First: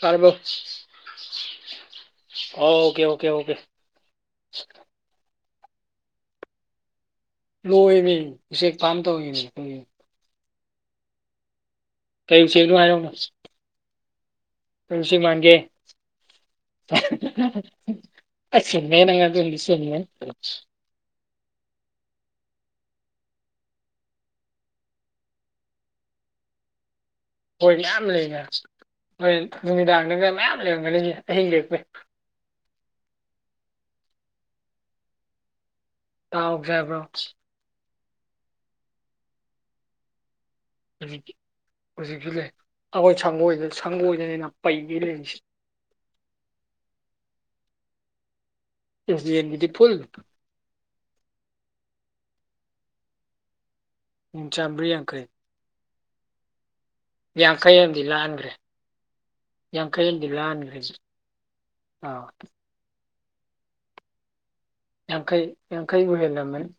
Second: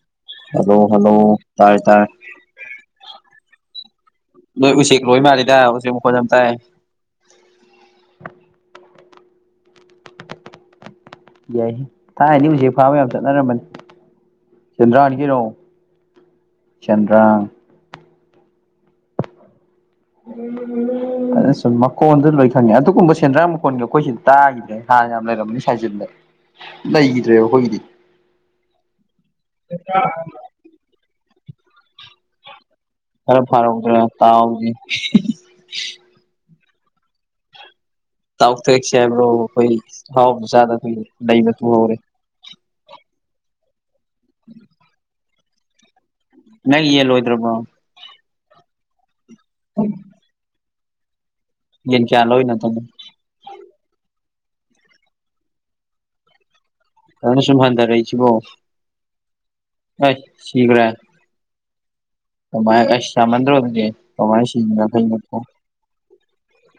ꯇꯥꯔꯕꯣ hello hello ꯇꯥꯔꯦ ꯇꯥꯔꯦ ꯑꯣꯀꯦ ꯑꯣꯀꯦ ꯑꯣꯀꯦ ꯅꯣꯏ ꯎꯆꯦꯛ ꯂꯣꯏ ꯃꯥꯜꯂꯤꯗ ꯎꯆꯦꯛ ꯃꯈꯣꯟ ꯌꯥꯝ ꯇꯥꯏ ꯂꯣꯏꯔꯦ ꯎꯆꯦꯛ ꯐꯥꯝ ꯇꯧꯔꯤꯅꯦ ꯑꯈꯣꯏꯒꯤ ꯌꯥꯏꯍꯦ ꯀꯩ ꯊꯥꯏꯅꯗꯤ ꯎꯆꯦꯛ ꯎꯆꯦꯛꯅꯣ ꯐꯥꯕ ꯌꯥꯝ ꯍꯥꯏꯔꯛꯎꯅꯦ ꯆꯠꯅꯔꯝꯕꯅꯤ ꯀꯩ ꯁꯦꯟꯗ꯭ꯔꯥꯅꯤ ꯎꯆꯦꯛ ꯀꯩꯅꯣ ꯃꯥꯟꯒꯦ ꯁꯦꯟꯗ꯭ꯔꯥꯡ ꯑꯁ ꯆꯨꯝꯃꯦꯍꯦ ꯅꯪ ꯑꯗꯨꯃꯗꯤ ꯆꯨꯝꯃꯦꯍꯦ inaudible [inaudible] ꯑꯗꯨꯁꯨꯨꯝ ꯃꯈꯣꯟꯗꯨ ꯂꯣꯏ ꯈꯪꯉꯦ ꯑꯗꯨꯒꯨꯝꯕ ꯁꯦꯟꯗ꯭ꯔꯥꯡ ꯃꯈꯣꯟꯒ ꯑꯈꯣꯏ ꯁꯤ ꯇꯥꯈꯤꯗ꯭ꯔꯦ ꯍꯥꯟꯅ ꯌꯥꯝ ꯂꯩꯔꯝꯅꯤ ꯁꯥꯏꯖꯤꯟꯗ ꯂꯩꯈꯤꯗ꯭ꯔꯦꯕꫭ ꯈꫭꯏ ꯃꯌꯥꯝ ꯂꯩꯅ ꯍꯣꯏ ꯅꯨꯃꯤꯗꯥꯡꯗꯒ ꯃꯌꯥꯝ ꯂꯩꯔꯝꯒꯅꯤꯁꯦ ꯑꯍꯤꯡ ꯂꯦꯛꯄꯩ ꯈꯔ ꯐꯥꯔꯛꯎꯗꯅ ꯇꯥꯎꯁꯤ ꯇꯥꯎꯁꯦ ꯍꯥꯏꯕ꯭ꯔꯣ ꯇꯥꯎꯊꯦꯛꯁꯦ ꯍꯥꯏꯕ꯭ꯔꯣ ꯑꯈꯣꯏ ꯑꯍꯥꯎꯕ ꯆꯥꯗ ꯀꯨꯏꯔꯦ ꯍꯧꯖꯤꯛ ꯂꯩꯗ ꯃꯇꯨ ꯍꯧꯔꯦ ꯍꯧꯖꯤꯛꯁꯨ ꯂꯩ ꯑꯈꯣꯏ ꯁꯪꯒꯣꯏꯗ ꯁꯪꯒꯣꯏꯗꯅꯤꯅ ꯄꯩꯒꯩ ꯂꯩꯔꯤꯁꯦ ꯅꯪ ꯌꯦꯜ ꯂꯣꯏꯗ꯭ꯔꯕꯣ ꯏꯁ ꯌꯦꯟꯒꯤꯗꯤ ꯐꯨꯜ ꯌꯦꯟ ꯀꯌꯥ ꯂꯧꯔꯤꯅꯣ ꯍꯟꯇꯛꯅ ꯌꯦꯟ ꯆꯥꯝꯔꯤ ꯌꯥꯡꯈꯩ ꯐꯖꯅ ꯁꯨꯝ ꯌꯥꯡꯈꯩ ꯑꯝꯗꯤ ꯍꯟꯊꯔꯛꯏꯁꯤꯕꯣ ꯂꯥꯟꯈ꯭ꯔꯦ ꯌꯥꯡꯈꯩ ꯑꯩ ꯑꯝꯗꯤ ꯂꯥꯟꯈ꯭ꯔꯦ ꯁꯤꯈ꯭ꯔꯦ ꯍꯖꯤꯛ ꯑꯥꯎ ꯀꯃꯥꯏ ꯑꯁ ꯌꯝꯃꯟꯗꯔꯣ ꯑꯗꯨꯗꯤ ꯀꯃꯥꯏ ꯁꯤꯒꯤꯅꫭ ꯌꯥꯡꯈꯩ ꯌꯥꯡꯈꯩꯕꯨ ꯍꯦꯜꯂꯝꯃꯅꯤ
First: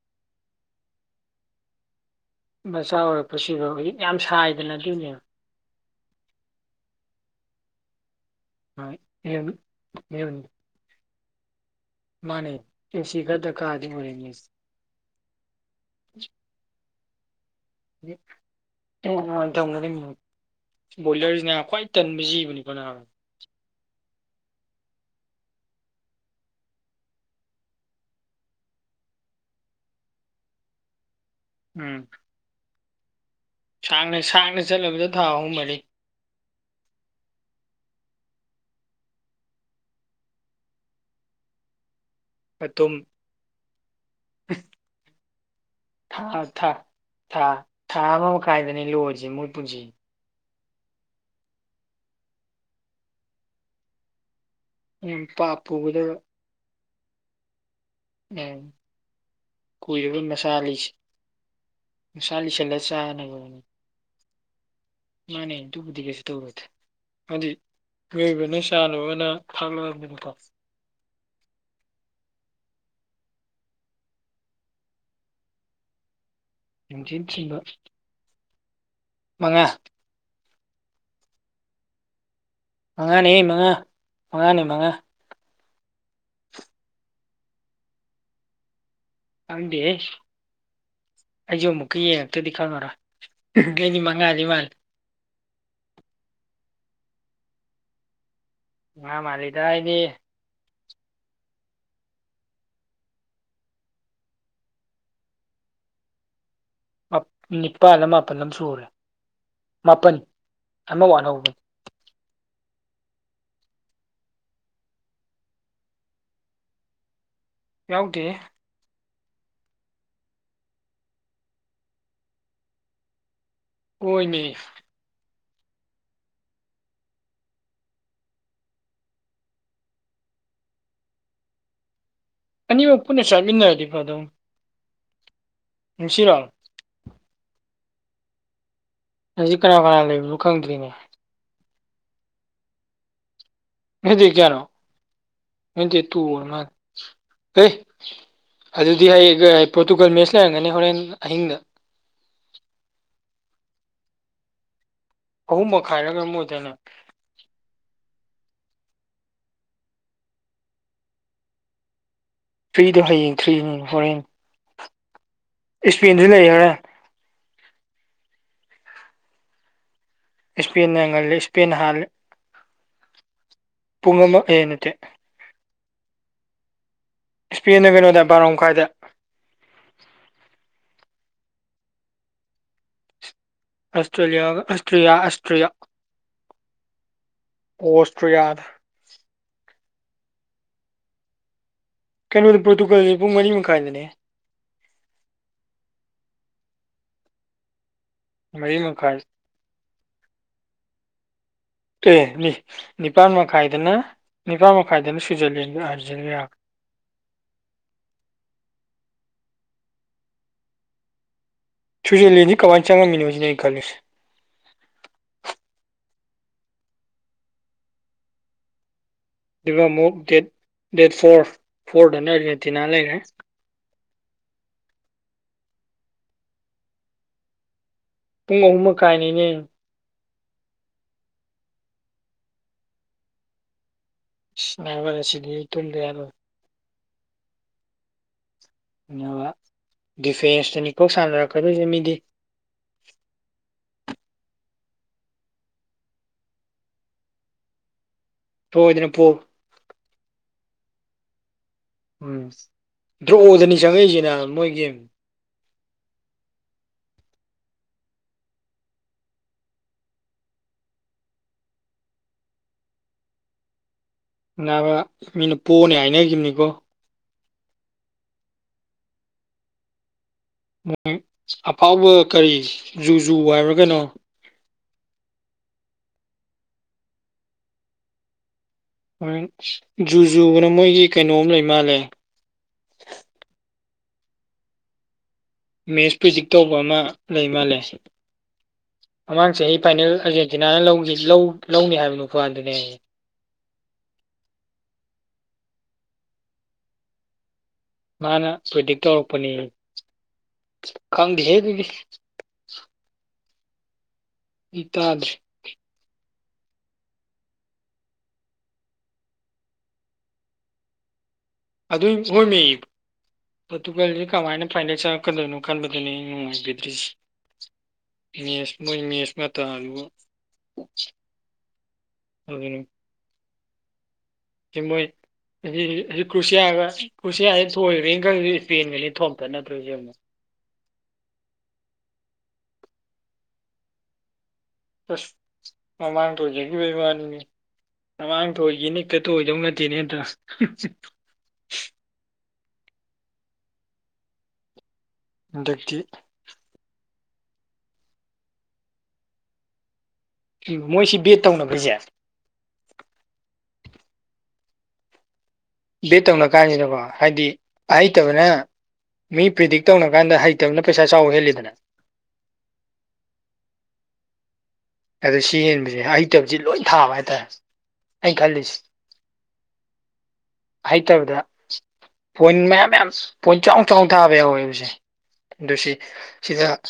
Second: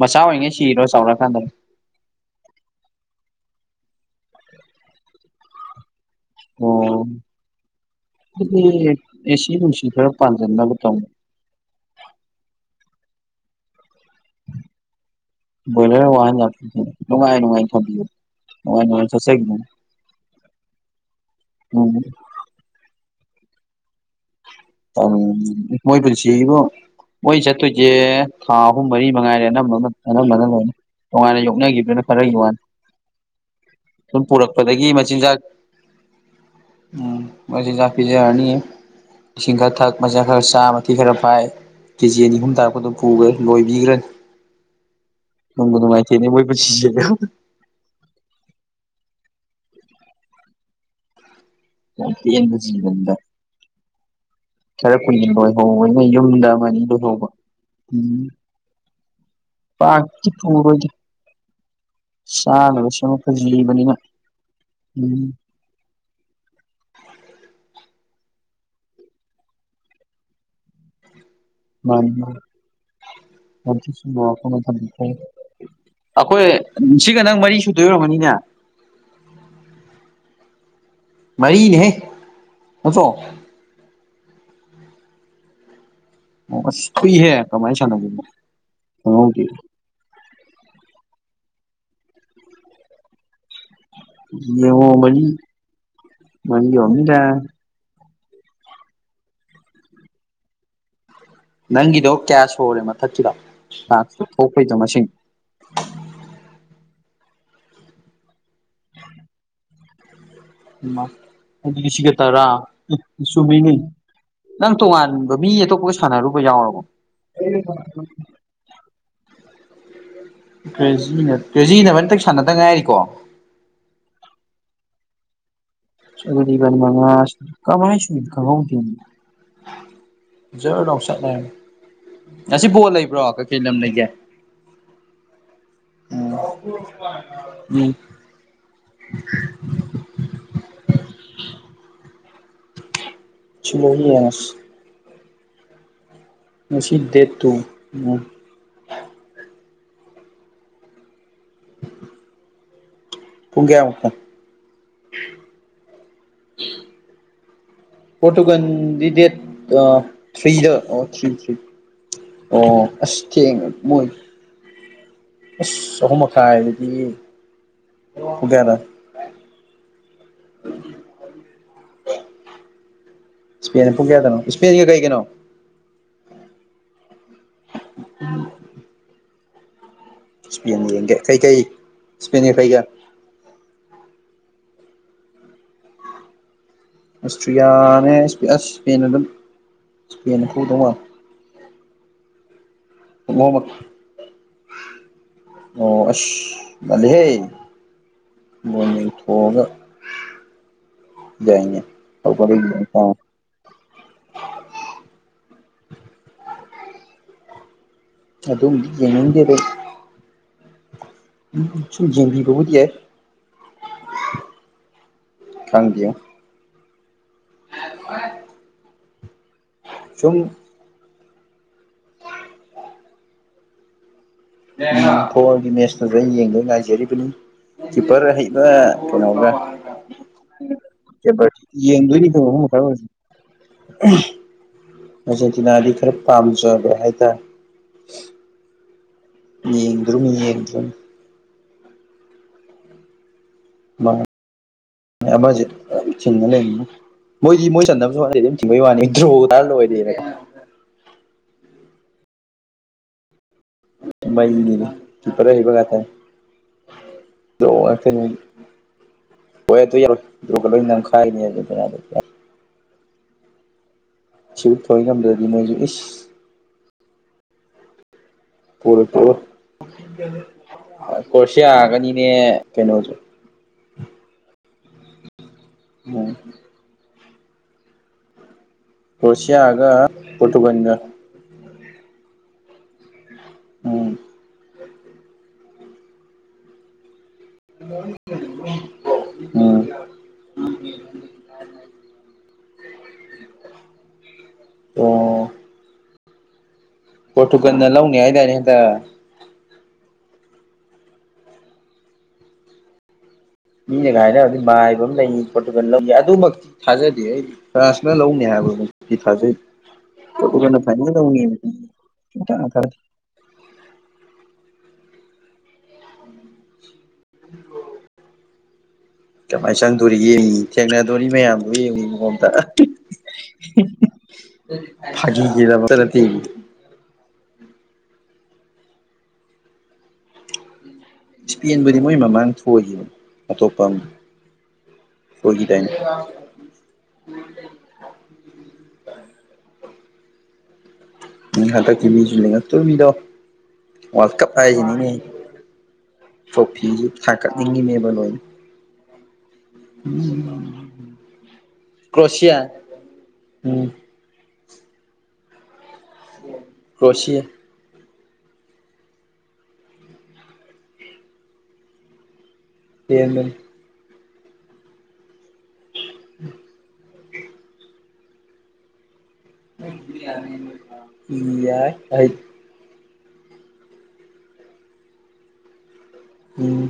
ꯃꯆꯥ ꯑꯣꯏꯉꯩ ꯁꯤꯔꯤꯔꯣ ꯆꯥꯎꯔꯛꯑꯀꯥꯟꯗꯔꯣ ꯃꯆꯥ ꯑꯣꯏꯔꯛꯄꯁꯤꯕ ꯍꯧꯖꯤꯛ ꯌꯥꯝ ꯁꯥꯏꯗꯅ ꯑꯗꯨꯒꯤꯅꯦꯕ ꯑꯣ ꯑꯗꯨꯗꯤ ꯑꯦꯁꯤ ꯅꯨꯡꯁꯤ ꯈꯔ ꯃꯤꯍꯨꯟ ꯄꯥꯟꯁꯤꯟꯅꯕ ꯇꯧꯅꯦ ꯃꯥꯅꯦ ꯑꯦꯁꯤ ꯈꯔ ꯗꯔꯀꯥꯔꯗꯤ ꯑꯣꯏꯔꯤꯅꯤ ꯑꯩꯁꯦ ꯕꯣꯏꯂꯔ ꯋꯥꯍꯟ ꯌꯥꯄꯣꯠꯇꯦ ꯅꯨꯡꯉꯥꯏ ꯅꯨꯡꯉꯥꯏ ꯊꯝꯕꯤꯌꯨ ꯅꯨꯡꯉꯥꯏ ꯅꯨꯡꯉꯥꯏ ꯆꯠꯆꯒꯤꯖꯅꯤ ꯕꯣꯏꯂꯔꯁꯤ ꯅꯥ ꯈ꯭ꯋꯥꯏ ꯇꯟꯕ ꯖꯤꯕꯅꯤꯀꯣ ꯅꯥꯕ ꯇꯪ ꯃꯣꯏ ꯄꯨꯟꯁꯤꯖꯤꯕꯣ ꯃꯣꯏ ꯆꯠꯇꯣꯏꯖꯦ ꯊꯥ ꯑꯍꯨꯝ ꯃꯔꯤ ꯃꯉꯥꯏꯔꯦ ꯑꯅꯝꯕ ꯑꯅꯝꯕꯅ ꯂꯣꯏꯅ ꯅꯨꯉꯥꯏꯔꯦ ꯌꯦꯡꯉꯨ ꯎꯝ ꯅꯣꯏꯒꯤꯗꯨꯅ ꯈꯔꯒꯤ ꯋꯥꯅꯤ ꯁꯥꯡꯅ ꯁꯨꯝ ꯁꯥꯡꯅ ꯄꯨꯔꯛꯄꯗꯒꯤ ꯆꯠꯂꯕꯗ ꯊꯥ ꯃꯆꯤꯟꯖꯥꯛ ꯑꯍꯨꯝ ꯃꯔꯤ ꯎꯝ ꯃꯆꯤꯟꯖꯥꯛ ꯄꯤꯖꯔꯅꯤ ꯏꯁꯤꯡ ꯈꯔ ꯊꯛ ꯃꯆꯤꯟꯖꯥꯛ ꯈꯔ ꯆꯥ ꯃꯊꯤ ꯈꯔ ꯐꯥꯏ ꯀꯦꯖꯤ ꯑꯅꯤ ꯍꯨꯝ ꯇꯥꯔꯛꯄꯗ ꯑꯗꯨꯝ ꯗꯨꯝ ꯄꯨꯒ꯭ꯔꯅꯤ ꯂꯣꯏꯕꯤꯒ꯭ꯔꯅꯤ [inaudible] ꯅꯨꯡꯕꯨ ꯊꯥ ꯅꯨꯡꯉꯥꯏꯇꯦꯅꯦ ꯊꯥ ꯃꯣꯏꯄꯨꯟꯁꯤꯖꯦ ꯊꯥ ꯊꯥ ꯑꯃ ꯃꯈꯥꯏꯗꯅꯦ ꯂꯣꯏꯔꯤꯖꯦ ꯃꯣꯏ ꯄꯨꯟꯁꯤꯖꯦ ꯌꯥꯝ ꯇꯦꯟꯕ ꯖꯤꯕꯅꯤꯗ ꯈꯔ ꯌꯥꯝ ꯀꯨꯏꯅ ꯄꯥ ꯂꯣꯏꯍꯧꯕꯩꯅ ꯄꯨꯒꯗꯕ ꯌꯨꯝꯗ ꯑꯃ ꯑꯅꯤ ꯂꯣꯏꯍꯧꯕ ꯎꯝ ꯀꯨꯏꯔꯕ ꯄꯥꯞꯇꯤ ꯃꯁꯥ ꯄꯨꯔꯣꯏꯗ ꯂꯤꯁꯤ ꯃꯁꯥ ꯂꯤꯁꯜꯂ ꯆꯥꯅꯕ ꯁꯦꯝꯃꯛꯄ ꯆꯥꯅꯕꯅꯤ ꯖꯤꯕꯅꯤꯅ ꯎꯝ ꯃꯥꯅꯦ ꯑꯗꯨꯕꯨꯗꯤ ꯀꯩꯁꯨ ꯇꯧꯔꯣꯏꯗ ꯍꯥꯏꯗꯤ ꯃꯤꯑꯣꯏꯕꯅ ꯆꯥꯅꯕꯅ ꯊꯥꯛꯂꯛꯑꯕꯅꯦꯕꯀꯣ ꯃꯥꯅꯤ ꯃꯥꯅꯤ ꯌꯥꯝ ꯊꯤ ꯆꯨꯝꯕ ꯋꯥꯐꯝ ꯑꯃ ꯊꯝꯕꯤꯈ꯭ꯔꯦ ꯑꯈꯣꯏ ꯁꯤꯒ ꯅꯨꯡꯊꯤꯟ ꯅꯪ ꯊꯤꯟꯕ ꯃꯔꯤ ꯁꯨꯗꯣꯏ ꯑꯣꯏꯔꯝꯒꯅꯤꯅꯦ ꯃꯉꯥ ꯃꯔꯤꯅꯦꯍꯦ ꯅꯠꯇ꯭ꯔꯣ ꯃꯉꯥꯅꯦꯍꯦ ꯃꯉꯥ ꯃꯉꯥꯅꯦ ꯃꯉꯥ ꯑꯣ ꯑꯁ ꯊꯨꯏꯍꯦ ꯀꯃꯥꯏ ꯁꯥꯅꯒꯤꯝꯅꯣ ꯈꯪꯗꯦꯍꯦ ꯑꯩꯖꯨ ꯑꯃꯨꯛꯀ ꯌꯦꯡꯉꯛꯇ꯭ꯔꯗꯤ ꯈꯪꯉꯔꯣꯏ ꯑꯩꯗꯤ ꯃ ꯌꯦꯡꯉꯣ ꯃꯔꯤ ꯃꯔꯤ ꯑꯣꯏꯔꯝꯅꯤꯗ ꯃꯉꯥ ꯃꯥꯜꯂꯤꯗ ꯑꯩꯗꯤ ꯅꯪꯒꯤꯗꯣ ꯀꯌꯥ ꯁꯨꯍꯧꯔꯦ ꯃꯊꯛꯀꯤꯗꯣ ꯇꯥꯛꯁ ꯊꯣꯛꯄꯩꯗꯣ ꯃꯁꯤꯡ ꯃꯥ ꯅꯤꯄꯥꯜꯂ ꯃꯥꯄꯜꯂ ꯑꯝ ꯁꯨꯍꯧꯔꯦ ꯃꯥꯄꯟ ꯃꯥ ꯑꯗꯨꯗꯤ ꯁꯤꯒ ꯇꯔꯥ ꯏ ꯆꯨꯝꯃꯤꯅꯦ ꯅꯪ ꯇꯣꯉꯥꯟꯕ ꯃꯤ ꯑꯇꯣꯞꯄꯒ ꯁꯥꯟꯅꯔꯨꯕ ꯌꯥꯎꯔꯕꯣ ꯌꯥꯎꯗꯦꯍꯦ ꯀ꯭ꯔꯦꯖꯤꯅ ꯀꯦꯖꯤ ꯅꯕꯅꯤꯇꯪ ꯁꯥꯟꯅꯗ ꯉꯥꯏꯔꯤꯀꯣ ꯀꯣꯏꯃꯦ ꯑꯁ ꯑꯗꯨꯗꯤ ꯏꯕꯥꯅꯤ ꯃꯉꯥ ꯁꯨ ꯀꯃꯥꯏ ꯁꯨꯏꯅꯣ ꯈꯪꯍꯧꯗꯦꯅꯦ ꯖꯔ ꯂꯥꯎꯆꯠꯂꯦꯝ ꯉꯁꯤ ꯕꯣꯜ ꯑꯅꯤꯃꯛ ꯂꯩꯕ꯭ꯔꯣ ꯄꯨꯟꯅ ꯀꯀꯩ ꯂꯝ ꯆꯥꯃꯤꯟꯅꯔꯗꯤ ꯂꯩꯒꯦ ꯐꯗꯧꯅꯤ ꯎꯝ ꯉꯁꯤꯔꯣ ꯎꯝ ꯖꯤ ꯀꯅꯥ ꯀꯅꯥ ꯂꯩꯕꯅꯣ ꯈꯪꯗ꯭ꯔꯤꯅꯦ ꯁꯤ ꯂꯣꯏ ꯉꯁꯤ ꯗꯦꯠ ꯌꯦꯡꯉꯁꯤ ꯀꯌꯥꯅꯣ ꯉꯁꯤ ꯗꯦꯠ ꯇꯨ ꯑꯣꯏꯔ ꯃꯥꯜꯂꯦ ꯉꯁꯤ ꯗꯦꯠ ꯇꯨ ꯍꯦ ꯎꯝ ꯑꯗꯨꯗꯤ ꯍꯩꯒ ꯄꯣꯔꯇꯨꯒꯜ ꯃꯦꯠꯁ ꯂꯩꯔꯝꯒꯅꯤ ꯍꯣꯔꯦꯟ ꯑꯍꯤꯡꯗ ꯄꯨꯨꯡ ꯀꯌꯥꯃꯨꯛꯇ ꯑꯍꯨꯝ ꯃꯈꯥꯏꯔ ꯀꯩꯅꯣꯝ ꯑꯣꯏꯗꯥꯏꯅꯦ ꯄꯣꯔꯇꯨꯒꯟꯒꯤ ꯗꯦꯠ ꯑ ꯊ꯭ꯔꯤꯗ ꯑꯣ ꯊ꯭ꯔꯤ ꯊ꯭ꯔꯤ ꯑꯣ ꯊ꯭ꯔꯤꯗꯣ ꯑꯁ ꯍꯌꯦꯡ ꯊꯦꯡꯉ ꯊ꯭ꯔꯤꯅꯤ ꯃꯣꯏ ꯍꯣꯔꯦꯟ ꯑꯁ ꯑꯍꯨꯝ ꯏꯁꯄꯦꯟꯁꯨ ꯂꯩ ꯃꯈꯥꯏ ꯍꯣꯔꯦꯟ ꯗꯨꯗꯤ [unintelligible] ꯁ꯭ꯄꯦꯟ ꯉꯜꯂꯦ ꯁ꯭ꯄꯦꯟ ꯍꯥꯜꯂꯤ ꯁ꯭ꯄꯦꯟꯗ ꯄꯨꯡ ꯀꯌꯥꯗꯅꯣ ꯑꯃ ꯑꯦ ꯁ꯭ꯄꯦꯟꯒ ꯅꯠꯇꯦ ꯀꯩꯒꯅꯣ ꯁ꯭ꯄꯦꯟꯅ ꯀꯩꯅꯣꯗ ꯕꯥꯔꯣꯝꯈꯥꯏꯗ ꯁ꯭ꯄꯦꯟ ꯌꯦꯡꯒꯦ ꯀꯩꯀꯩ ꯁ꯭ꯄꯦꯟꯒ ꯀꯩꯒ ꯑꯁꯇ꯭ꯔꯦꯂꯤꯌꯥꯒ ꯑꯁꯇ꯭ꯔꯤꯌꯥ ꯑꯁꯇ꯭ꯔꯤꯌꯥ ꯑꯁꯇ꯭ꯔꯤꯌꯥꯅꯦ ꯑꯁ ꯑꯣꯁꯇ꯭ꯔꯤꯌꯥꯗ ꯁ꯭ꯄꯦꯟ ꯗꯨꯝ ꯁ꯭ꯄꯦꯟꯅ ꯐꯨꯗꯧ ꯃꯥꯜꯂꯦ ꯀꯩꯅꯣꯗꯣ ꯄ꯭ꯔꯣꯇꯨꯒꯜꯂꯤ [unintelligible] ꯑꯣ ꯑꯁ ꯃꯥꯜꯂꯤꯍꯦ ꯃꯔꯤ ꯕꯣꯟ ꯃꯈꯥꯏ ꯌꯦꯡꯊꯣꯛꯑꯒ ꯌꯥꯏꯅ‌ꯦ ꯀꯩ ꯅꯤ ꯅꯤꯄꯜ ꯃꯈꯥꯏꯗꯅ ꯅꯤꯄꯥꯥꯟ ꯃꯈꯥꯏꯗꯅ ꯁ꯭ꯋꯤꯖꯔꯂꯦꯟꯒ ꯑꯥꯔꯖꯦꯟꯅꯤꯌ ꯑꯗꯨꯝ ꯌꯦꯡꯅꯤꯡꯗꯦꯗ ꯁꯨꯝ ꯁ꯭ꯋꯤꯖꯔꯂꯦꯟꯖꯤ ꯌꯦꯡꯕꯤꯕꯕꯨꯗꯤ ꯀꯃꯥꯏ ꯌꯥꯏ ꯆꯪꯉꯝꯃꯤꯅꯣ ꯁꯤꯅ‌ꯦ ꯑꯩꯩ ꯈꯜꯂꯤꯁꯤ ꯈꯪꯗꯦꯉꯣ [unintelligible] ꯗꯨꯒ ꯑꯃꯨꯛ ꯁꯨꯝ ꯗꯦꯠ ꯗꯦꯠ ꯐꯣꯔ ꯐꯣꯔꯗꯅ‌ ꯔꯦꯇꯤꯅ ꯂꯩꯔꯦ ꯎꯝ ꯐꯣꯟꯒꯤ ꯃꯦꯁꯇꯁꯨ ꯑꯩ ꯌꯦꯡꯒꯦꯅ ꯉꯥꯏꯖꯔꯤꯕꯅꯤ ꯀꯤꯄꯔ ꯄꯨꯡ ꯑꯍꯩꯕ ꯑꯍꯨꯝ ꯃꯈꯥꯏꯅꯤꯅꯦ ꯀꯩꯅꯣꯒ ꯀꯦꯕ꯭ꯔꯠ ꯌꯦꯡꯗꯣꯏꯅꯤ ꯀꯣꯅꯣ ꯑꯃ ꯃꯈꯥ ꯑꯣꯏꯔꯁꯨ ꯑꯁ ꯅꯥꯕ ꯉꯁꯤꯗꯤ ꯑꯩ ꯑꯔꯖꯦꯟꯇꯤꯅꯥꯗꯤ ꯇꯨꯝꯗ ꯈꯔ ꯌꯥꯔꯣꯏ ꯄꯥꯝꯖꯕ ꯍꯥꯏꯇꯥꯔꯦ ꯗꯨꯒ ꯌꯦꯡꯗ꯭ꯔꯨꯝ ꯌꯦꯡꯗ꯭ꯔꯨꯝ ꯗꯤꯐꯦꯟꯁꯇꯅꯤ ꯀꯣꯛ ꯁꯥꯟꯅꯔꯛꯀꯗꯣꯏꯁꯦ ꯃꯤꯗꯤ ꯃꯪ ꯉꯦ ꯑꯃꯖꯦ ꯗꯨꯝ ꯆꯤꯡꯉ ꯂꯩꯉꯣ ꯃꯣꯏꯗꯤ ꯃꯣꯏ ꯆꯟꯅꯕꯁꯨ ꯍꯣꯠꯅꯗꯦ ꯗꯨꯝ ꯆꯤꯡꯕꯩ ꯋꯥꯅꯦ ꯁꯣꯏꯗꯅ ꯄꯣ ꯗ꯭ꯔꯣ ꯇꯥꯔꯥ ꯂꯣꯏꯔꯦꯅ ꯎꯝ ꯗ꯭ꯔꯣꯗꯅꯤ ꯆꯪꯉꯛꯏꯁꯤꯅ ꯃꯩꯅꯤꯅ‌ꯦ ꯃꯣꯏꯒꯤ ꯀꯤꯄꯔ ꯑꯍꯩꯕ ꯉꯥꯛꯇꯅꯤ ꯗ꯭ꯔ‌ꯣ‌ ꯉꯥꯛꯇꯅꯤ [unintelligible] [unintelligible] ꯁꯤꯕꯨ ꯅꯥꯕ ꯊꯣꯏ ꯉꯝꯗ꯭ꯔꯗꯤ ꯃꯤꯅ ꯃꯣꯏꯁꯨ ꯄꯣꯅꯤ ꯏꯁ ꯍꯥꯏꯅꯒꯤꯅꯤꯀꯣ ꯄꯣꯔꯣꯏ ꯄꯣꯔꯣꯏ ꯀ꯭ꯔꯣꯁꯤꯌꯥꯒꯅꯤꯅꯦ ꯀꯩꯅꯩꯖꯨ ꯖꯨ ꯍꯥꯏꯕ꯭ꯔꯥ ꯀꯩꯅꯣ ꯃꯣ ꯍꯣꯔꯦꯟ ꯀ꯭ꯔꯣꯁꯤꯌꯥꯒ ꯖꯨ ꯖꯨꯅ ꯄꯣꯔꯇꯨꯒꯟꯒ ꯃꯣꯏꯒꯤ ꯀꯩꯅꯣꯝ ꯂꯩ ꯃꯥꯜꯂꯦ ꯎꯝ ꯃꯦꯠꯁ ꯄ꯭ꯔꯤꯖꯤꯛ ꯇꯧꯕ ꯑꯃ ꯂꯩ ꯃꯥꯜꯂꯦ ꯃꯃꯥꯡ ꯆꯍꯤ ꯎꯝ ꯐꯥꯏꯅꯦꯜ ꯑꯥꯔꯖꯦꯟꯇꯤꯅꯥꯅ ꯂꯧꯅꯤ ꯂꯧ ꯂꯧꯅꯤ ꯍꯥꯏꯕ ꯅꯨꯄꯥꯗꯨꯅꯦꯌꯦ ꯑꯣ ꯄ꯭ꯔꯣꯇꯨꯒꯜꯅ ꯂꯧꯅꯤ ꯍꯥꯏꯗꯥꯏꯅꯦ ꯍꯟꯗꯛ ꯄꯣꯅꯤ ꯈꯪꯗꯦꯍꯦ ‌ꯗꯨꯗꯤ ꯃꯤꯅꯥꯒ ꯍꯥꯏꯅꯕꯗꯤ ꯑꯩ ꯃꯥꯏꯕ ꯑꯃ ꯇꯥꯗ꯭ꯔꯦ ꯂꯩ ꯄ꯭ꯔꯣꯇꯨꯒꯜ ꯂꯧꯅꯤ ꯑꯗꯨꯃꯛꯇꯤ ꯊꯥꯖꯗꯦ ꯑꯩꯗꯤ ꯐ꯭ꯔꯥꯟꯁꯅ ꯂꯧꯅꯤ ꯍꯥꯏꯕꯕꯨꯛꯇꯤ ꯊꯥꯖꯩ ꯄ꯭ꯔꯣꯇꯨꯒꯜꯅ ꯐꯥꯏꯅꯦꯜ ꯂꯩꯅꯤꯃꯤ ꯑꯗꯨꯏ ꯃꯣꯏ ꯃꯤ ꯄ꯭ꯔꯣꯇꯨꯒꯜꯖꯦ ꯀꯃꯥꯏꯅ ꯐꯥꯏꯅꯦꯜ ꯆꯪꯉꯛꯀꯗꯣꯏꯅꯣ ꯈꯟꯕꯗꯅꯦ ꯑꯩꯅ‌ ꯅꯨꯡꯉꯥꯏꯕꯤꯗ꯭ꯔꯤꯁꯤ ꯃꯦꯁ ꯃꯣꯏ ꯃꯦꯁ ꯀꯃꯥꯏ ꯆꯪꯗꯨꯔꯤꯌꯦ ꯊꯦꯡꯅꯗꯨꯔꯤ ꯃꯌꯥꯝꯗꯨꯒ ꯌꯦꯡꯉꯣ ꯏꯕꯨꯡꯉꯣ‌ ꯑꯝꯇ ꯑꯗꯨꯅ [inaudible] ꯁꯤ ꯃꯣꯏ ꯁꯤ ꯐꯥꯒꯤꯒꯤꯗꯃꯛꯇ ꯅꯠꯇꯦ ꯁꯤ ꯀ꯭ꯔꯨꯁꯤꯌꯥꯒ ꯀ꯭ꯔꯨꯁꯤꯌꯥꯁꯤꯅ ꯊꯣꯏꯒ꯭ꯔꯦꯅ ꯈꯜꯂꯁꯤ ꯏꯁꯄꯦꯟꯒꯅꯦ ꯊꯣꯝꯇꯠꯅꯗꯨꯏꯁꯦ ꯑꯃꯨꯛ ꯁ꯭ꯄꯦꯟꯕꯨꯗꯤ ꯃꯣꯏ ꯃꯃꯥꯡ ꯊꯣꯏꯒꯤꯕꯅ‌ꯦ ꯑꯇꯣꯞꯄ ꯑꯃ ꯑꯁ ꯊꯣꯏꯈꯤꯗꯥꯏꯅꯦ ꯃꯃꯥꯡ ꯊꯣꯏꯖꯅꯤ ꯈꯤꯕ ꯋꯥꯅꯤꯅꯦ ꯃꯃꯥꯡ ꯊꯣꯏꯒꯤꯅ ꯍꯦꯛꯇ ꯊꯣꯏꯗꯧ ꯅꯠꯇꯦꯅꯦ ꯗꯥꯁ ꯍꯟꯗꯛꯀꯤ ꯃꯤꯁꯨ ꯂꯤꯉꯛꯇꯣꯏꯃꯤꯗꯣ ꯋꯥꯔꯜ ꯀꯞ ꯍꯥꯏꯖꯤꯅꯤꯅꯦ ꯍꯟꯗꯛꯇꯤ ꯄꯣꯐꯤꯁꯨ ꯊꯥꯡꯒꯠꯅꯤꯡꯉꯤꯅꯦꯕ ꯂꯣꯏꯅ ꯎꯝ ꯃꯣꯏ ꯁꯤ ꯕꯦꯠ ꯇꯧꯅꯕꯁꯦ ꯀ꯭ꯔꯣꯁꯤꯌꯥ ꯎꯝ ꯕꯦꯠ ꯇꯧꯅ ꯀꯥꯟꯖꯤꯗꯀꯣ ꯀ꯭ꯔꯣꯁꯤꯌꯥ ꯍꯥꯏꯗꯤ ꯑꯍꯩꯇꯕꯅ ꯃꯤ ꯄ꯭ꯔꯤꯗꯤꯛ ꯇꯧꯅ ꯀꯥꯟꯗ ꯍꯩꯇꯕꯅ ꯄꯩꯁꯥ ꯆꯥꯎꯕ ꯍꯦꯜꯂꯤꯗꯅ ꯍꯦꯟꯕꯅꯤ ꯑꯗ ꯁꯤ ꯌꯦꯟꯕꯁꯦ ꯍꯩꯇꯕꯁꯤ ꯂꯣꯏ ꯊꯥꯕ ꯍꯥꯏꯇꯥꯔꯦ ꯑꯩ ꯈꯜꯂꯤꯁ ꯑꯍꯩꯇꯕꯗ ꯌꯥꯏ ꯑꯩ ꯄꯣꯏꯟ ꯃꯌꯥꯝ ꯃꯌꯥꯝ ꯄꯣꯏꯟ ꯆꯥꯎ ꯆꯥꯎ ꯊꯥꯕ ꯌꯥꯎꯋꯦꯕꯁꯦ ꯑꯗꯨ ꯁꯤ ꯁꯤꯗ ꯎꯝ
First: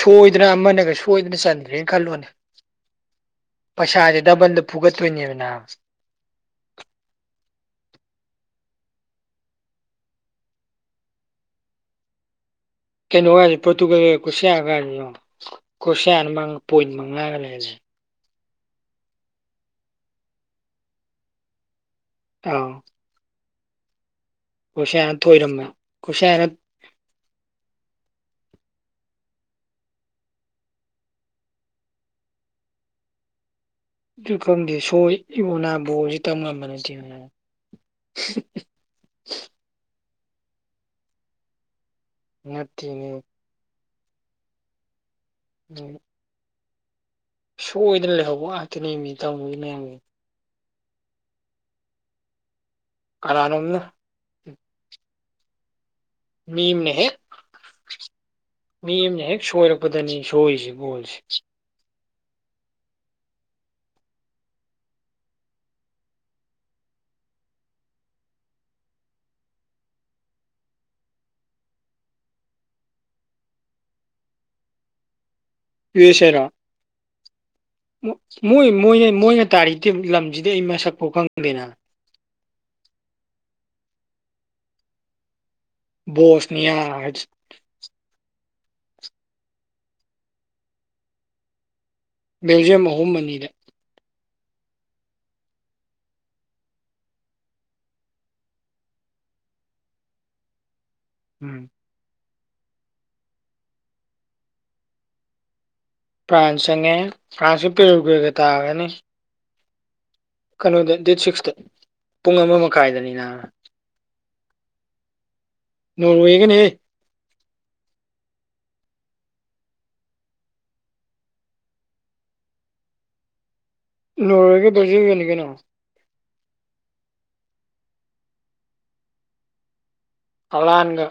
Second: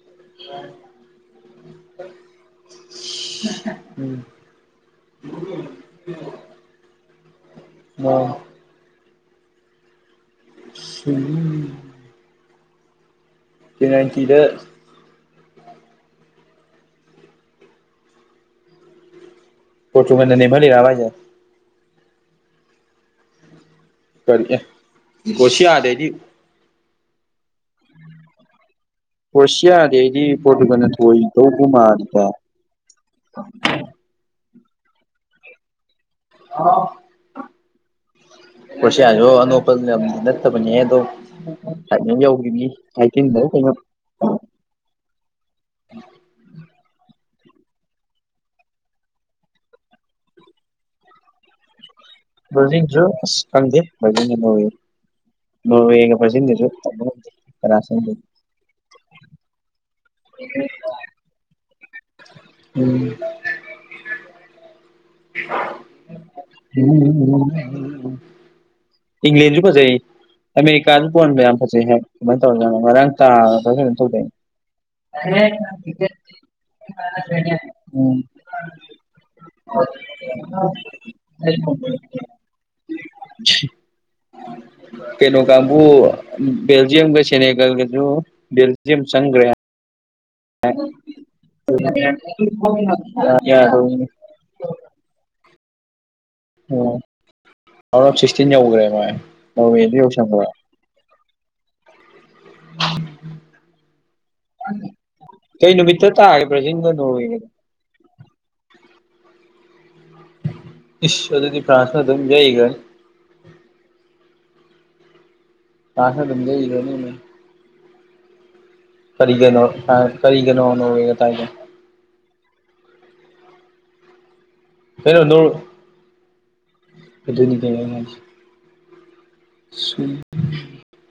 ꯁꯣꯏꯗꯅ ꯑꯃꯅꯒ ꯁꯣꯏꯗꯅ ꯆꯟꯗ꯭ꯔꯦ ꯈꯜꯂꯣꯅꯦ ꯎꯝ ꯄꯩꯁꯥꯁꯦ ꯗꯕꯟꯗ ꯄꯨꯒꯠꯇꯣꯏꯅꯦꯕ ꯅꯥꯕ [unintelligible] ꯑꯣ [inaudible] ꯀꯩꯅꯣꯒꯁꯤ ꯄꯣꯔꯇꯨꯒꯜꯒ ꯄꯦꯅꯥꯜꯇꯤꯗ ꯀ꯭ꯔꯣꯁꯤꯌꯥ ꯒꯥꯀꯥꯁꯦ ꯀꯣꯁꯤꯌꯥꯅ ꯄꯣꯏꯟ ꯃꯉꯥꯒ ꯂꯩꯍꯜꯂꯦ ꯄꯔꯣꯇꯨꯒꯜꯅ ꯅꯦꯝꯍꯜꯂꯤꯔꯖ ꯍꯥꯏꯖꯦ ꯑꯥ ꯀꯔꯤꯀꯦ ꯊꯣꯏꯔꯝꯃꯦ ꯀꯔꯣꯁꯤꯌꯥꯗꯩꯗꯤ ꯀ꯭ꯔꯣꯁꯤꯌꯥꯅ ꯀꯔꯣꯁꯤꯌꯥꯗꯤ ꯑꯩꯗꯤ ꯄ꯭ꯔꯣꯇꯨꯒꯜꯅꯕꯨ ꯊꯣꯏꯗꯧꯕꯨ ꯃꯥꯜꯂꯤꯗ ꯑꯣ ꯑꯗꯨ ꯈꯪꯗꯦ ꯁꯣꯏ ꯏꯕꯣꯅꯥ ꯕꯣꯔꯁꯤ ꯇꯝ ꯉꯝꯕ ꯅꯠꯇꯦ ꯀ꯭ꯔꯣꯁꯤꯌꯥꯖꯨ ꯑꯅꯣꯞꯄ ꯂꯝꯗꯤ ꯅꯠꯇꯕꯅꯤꯍꯦ ꯑꯗꯣ ꯐꯥꯏꯅꯦꯜ ꯌꯧꯒꯤꯕꯅꯤ ꯅꯠꯇꯦꯅꯦ ꯑꯥꯏꯇꯤꯟꯗꯔ ꯀꯩꯅꯣ ꯑꯗꯨ ꯁꯣꯏꯗꯅ ꯂꯩꯍꯧꯕ ꯉꯥꯛꯇꯅꯦꯃꯤ ꯇꯧꯔꯤ ꯃꯌꯥꯝꯖꯦ ꯕ꯭ꯔꯥꯖꯤꯜꯖꯨ ꯑꯁ ꯀꯅꯥꯅꯣꯝꯅ ꯈꯪꯗꯦ ꯕ꯭ꯔꯥꯖꯤꯜꯅ ꯅꯣꯔꯋꯦ ꯅꯣꯔꯋꯦꯒ ꯃꯤ ꯕ꯭ꯔꯥꯖꯤꯜꯒꯖꯨ ꯑꯃꯅ ꯈꯝꯕ ꯍꯦꯛ ꯉꯝꯗꯦ ꯀꯅꯥ ꯆꯪꯗꯣꯏꯅꯣ ꯃꯤ ꯑꯃꯅ ꯍꯦꯛ ꯁꯣꯏꯔꯛꯄꯗꯅꯤ ꯁꯣꯏꯔꯤꯁꯤ ꯒꯣꯜꯁꯦ ꯎꯝ ꯎꯝ ꯏꯪꯪꯂꯦꯟꯖꯨ ꯐꯖꯩ ꯑꯃꯦꯔꯤꯀꯥꯖꯨ ꯕꯣꯜꯀ ꯌꯥꯝ ꯐꯖꯩ ꯍꯥꯏ ꯀꯃꯥꯏꯅ ꯇꯧꯔꯖꯥꯠꯅꯣ ꯉꯔꯥꯡ ꯇꯥꯕꯔ ꯀꯩꯅꯣꯝ ꯇꯧꯗꯥꯏꯅꯦ [unintelligible] ꯃꯣꯏ ꯃꯣꯏ ꯃꯣꯏꯅ ꯃꯣꯏꯅ ꯇꯥꯔꯤ ꯇꯤꯝ ꯂꯝꯁꯤꯗꯤ ꯑꯩ ꯃꯁꯛꯐꯥꯎ ꯈꯪꯗꯦꯅ [inaudible] ꯀꯩꯅꯩ ꯀꯥꯡꯕꯨ ꯕꯣꯁꯅꯤꯌꯥ ꯕꯦꯜꯖꯤꯌꯝꯒ ꯁꯦꯅꯦꯒꯜꯒꯖꯨ ꯕꯦꯜꯖꯤꯌꯝ ꯆꯪꯒ꯭ꯔꯦ ꯕꯦꯜꯖꯤꯌꯝ ꯑꯍꯨꯝ ꯑꯅꯤꯗ [unintelligible] ꯑꯣ ꯔꯥꯎꯟ ꯑꯣꯐ ꯁꯤꯛꯁꯇꯤꯟ ꯌꯧꯈ꯭ꯔꯦ ꯃꯥꯏ ꯅꯣꯔꯋꯦꯖꯨ ꯌꯧꯁꯤꯟꯒꯔꯦ ꯎꯝ ꯀꯩ ꯅꯨꯃꯤꯠꯇ ꯇꯥꯒꯦ ꯐ꯭ꯔꯥꯟꯁ ꯕ꯭ꯔꯥꯖꯤꯜꯒ ꯆꯪꯉꯦ ꯅꯣꯔꯋꯦꯒꯗꯣ ꯐ꯭ꯔꯥꯟꯀꯥ ꯄꯦꯔꯣꯒꯨꯔꯤꯒ ꯇꯥꯔꯒꯅꯤ ꯀꯩꯅꯣꯗ ꯗꯦꯠ ꯏꯁ ꯁꯤꯛꯁꯇ ꯑꯗꯨꯗꯤ ꯐ꯭ꯔꯥꯟꯁꯅ ꯑꯗꯨꯝ ꯄꯨꯡ ꯑꯃ ꯌꯩꯈ꯭ꯔꯅꯤ ꯃꯈꯥꯏꯗꯅꯤꯅꯕ ꯇꯥꯛꯁ ꯑꯗꯨꯝ ꯅꯣꯔꯋꯦꯒꯅꯦꯍꯦ ꯂꯦꯟꯂꯤꯕ꯭ꯔꯣ ꯂꯦꯝꯕ꯭ꯔꯣ ꯀꯔꯤꯒꯅꯣ ꯐ꯭ꯔꯥꯟꯁ ꯀꯔꯤꯒꯅꯣ ꯅꯣꯔꯋꯦꯒ ꯇꯥꯏꯗꯣ ꯅꯣꯔꯋꯦꯒ ꯀꯩꯅꯣ ꯅꯣꯔ ꯑꯗꯨꯅꯤꯗꯅ ꯑꯩ ꯍꯥꯏ ꯁꯨꯝ ꯍꯂꯥꯟꯒ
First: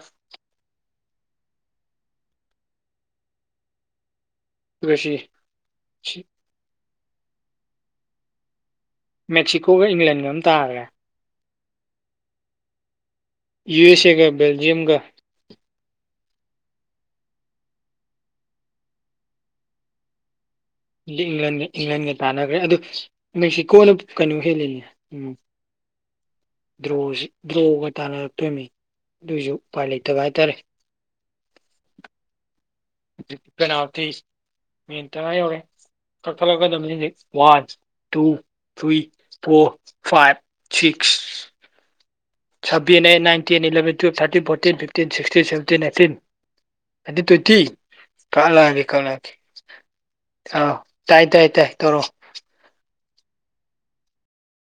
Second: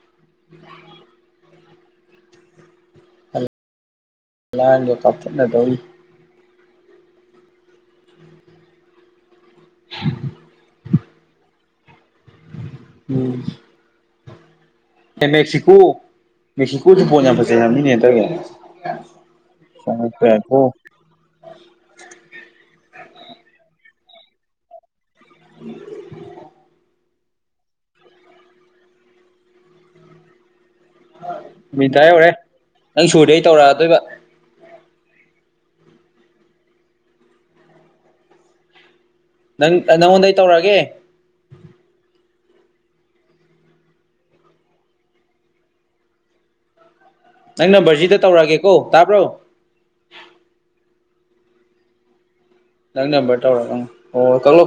ꯍꯂꯥꯟꯒ ꯔꯨꯁꯤ ꯀꯥꯎꯊꯠꯅꯗꯧꯔꯤ ꯃꯦꯛꯁꯤꯀꯣꯒ ꯏꯪꯂꯦꯟꯒ ꯑꯝ ꯇꯥꯔꯦ ꯎꯝ ꯌꯨ ꯑꯦꯁ ꯑꯦꯒ ꯕꯦꯜꯖꯤꯌꯝꯒ ꯑꯦ ꯃꯦꯛꯁꯤꯀꯣ ꯃꯦꯛꯁꯤꯀꯣꯖꯨ ꯕꯣꯜ ꯌꯥꯝ ꯐꯖꯩ ꯍꯥꯏꯕꯅꯤꯅꯦ ꯍꯟꯗꯛꯀꯤ ꯆꯪꯉꯛꯄ ꯌꯥꯏꯄꯣ ꯂꯤꯡꯂꯟꯒ ꯏꯪꯂꯟꯒ ꯇꯥꯟꯅꯈ꯭ꯔꯦ ꯑꯗꯨ ꯃꯦꯛꯁꯤꯀꯣꯅ ꯀꯩꯅꯣ ꯍꯦꯜꯂꯤꯅꯦ ꯎꯝ [unintelligible] ꯗ꯭ꯔꯣꯁꯤ ꯗ꯭ꯔꯣꯒ ꯇꯥꯟꯅꯔꯛꯇꯣꯏꯃꯤ ꯑꯗꯨꯏꯁꯨ ꯎꯄꯥꯏ ꯂꯩꯇꯕ ꯍꯥꯏꯇꯥꯔꯦ ꯃꯤꯇꯥ ꯌꯧꯔꯦ ꯅꯪ ꯁꯨꯔꯗ ꯑꯩ ꯇꯧꯔꯛꯑꯗꯣꯏꯕ ꯃꯦꯟ ꯇꯔꯥ ꯌꯧꯔꯦ ꯀꯛꯊꯠꯂꯒꯗꯕꯅꯤ ꯍꯧꯖꯤꯛ ꯋꯥꯟ ꯇꯨ ꯊ꯭ꯔꯤ ꯅꯪ ꯐꯣꯔ ꯅꯪꯉꯣꯟꯗ ꯑꯩ ꯐꯥꯏꯚ ꯇꯧꯔꯛꯑꯒꯦ six seven eight nine ten eleven twelve thirteen fourteen fifteen sixteen seventeen eighteen nineteen twenty ꯅꯪ ꯅꯝꯕꯔꯁꯤꯗ ꯇꯧꯔꯛꯑꯒꯦꯀꯣ ꯀꯛꯂꯛꯑꯒꯦ ꯇꯥꯕ꯭ꯔꯣ ꯀꯛꯂꯛꯑꯒꯦ ꯑꯥꯎ ꯇꯥꯏ ꯇꯥꯏ ꯇꯥꯏ ꯇꯧꯔꯣ ꯅꯪ ꯅꯝꯕ꯭ꯔꯗ ꯇꯧꯔꯛꯑꯣ ꯎꯝ ꯑꯣ ꯀꯛꯂꯣ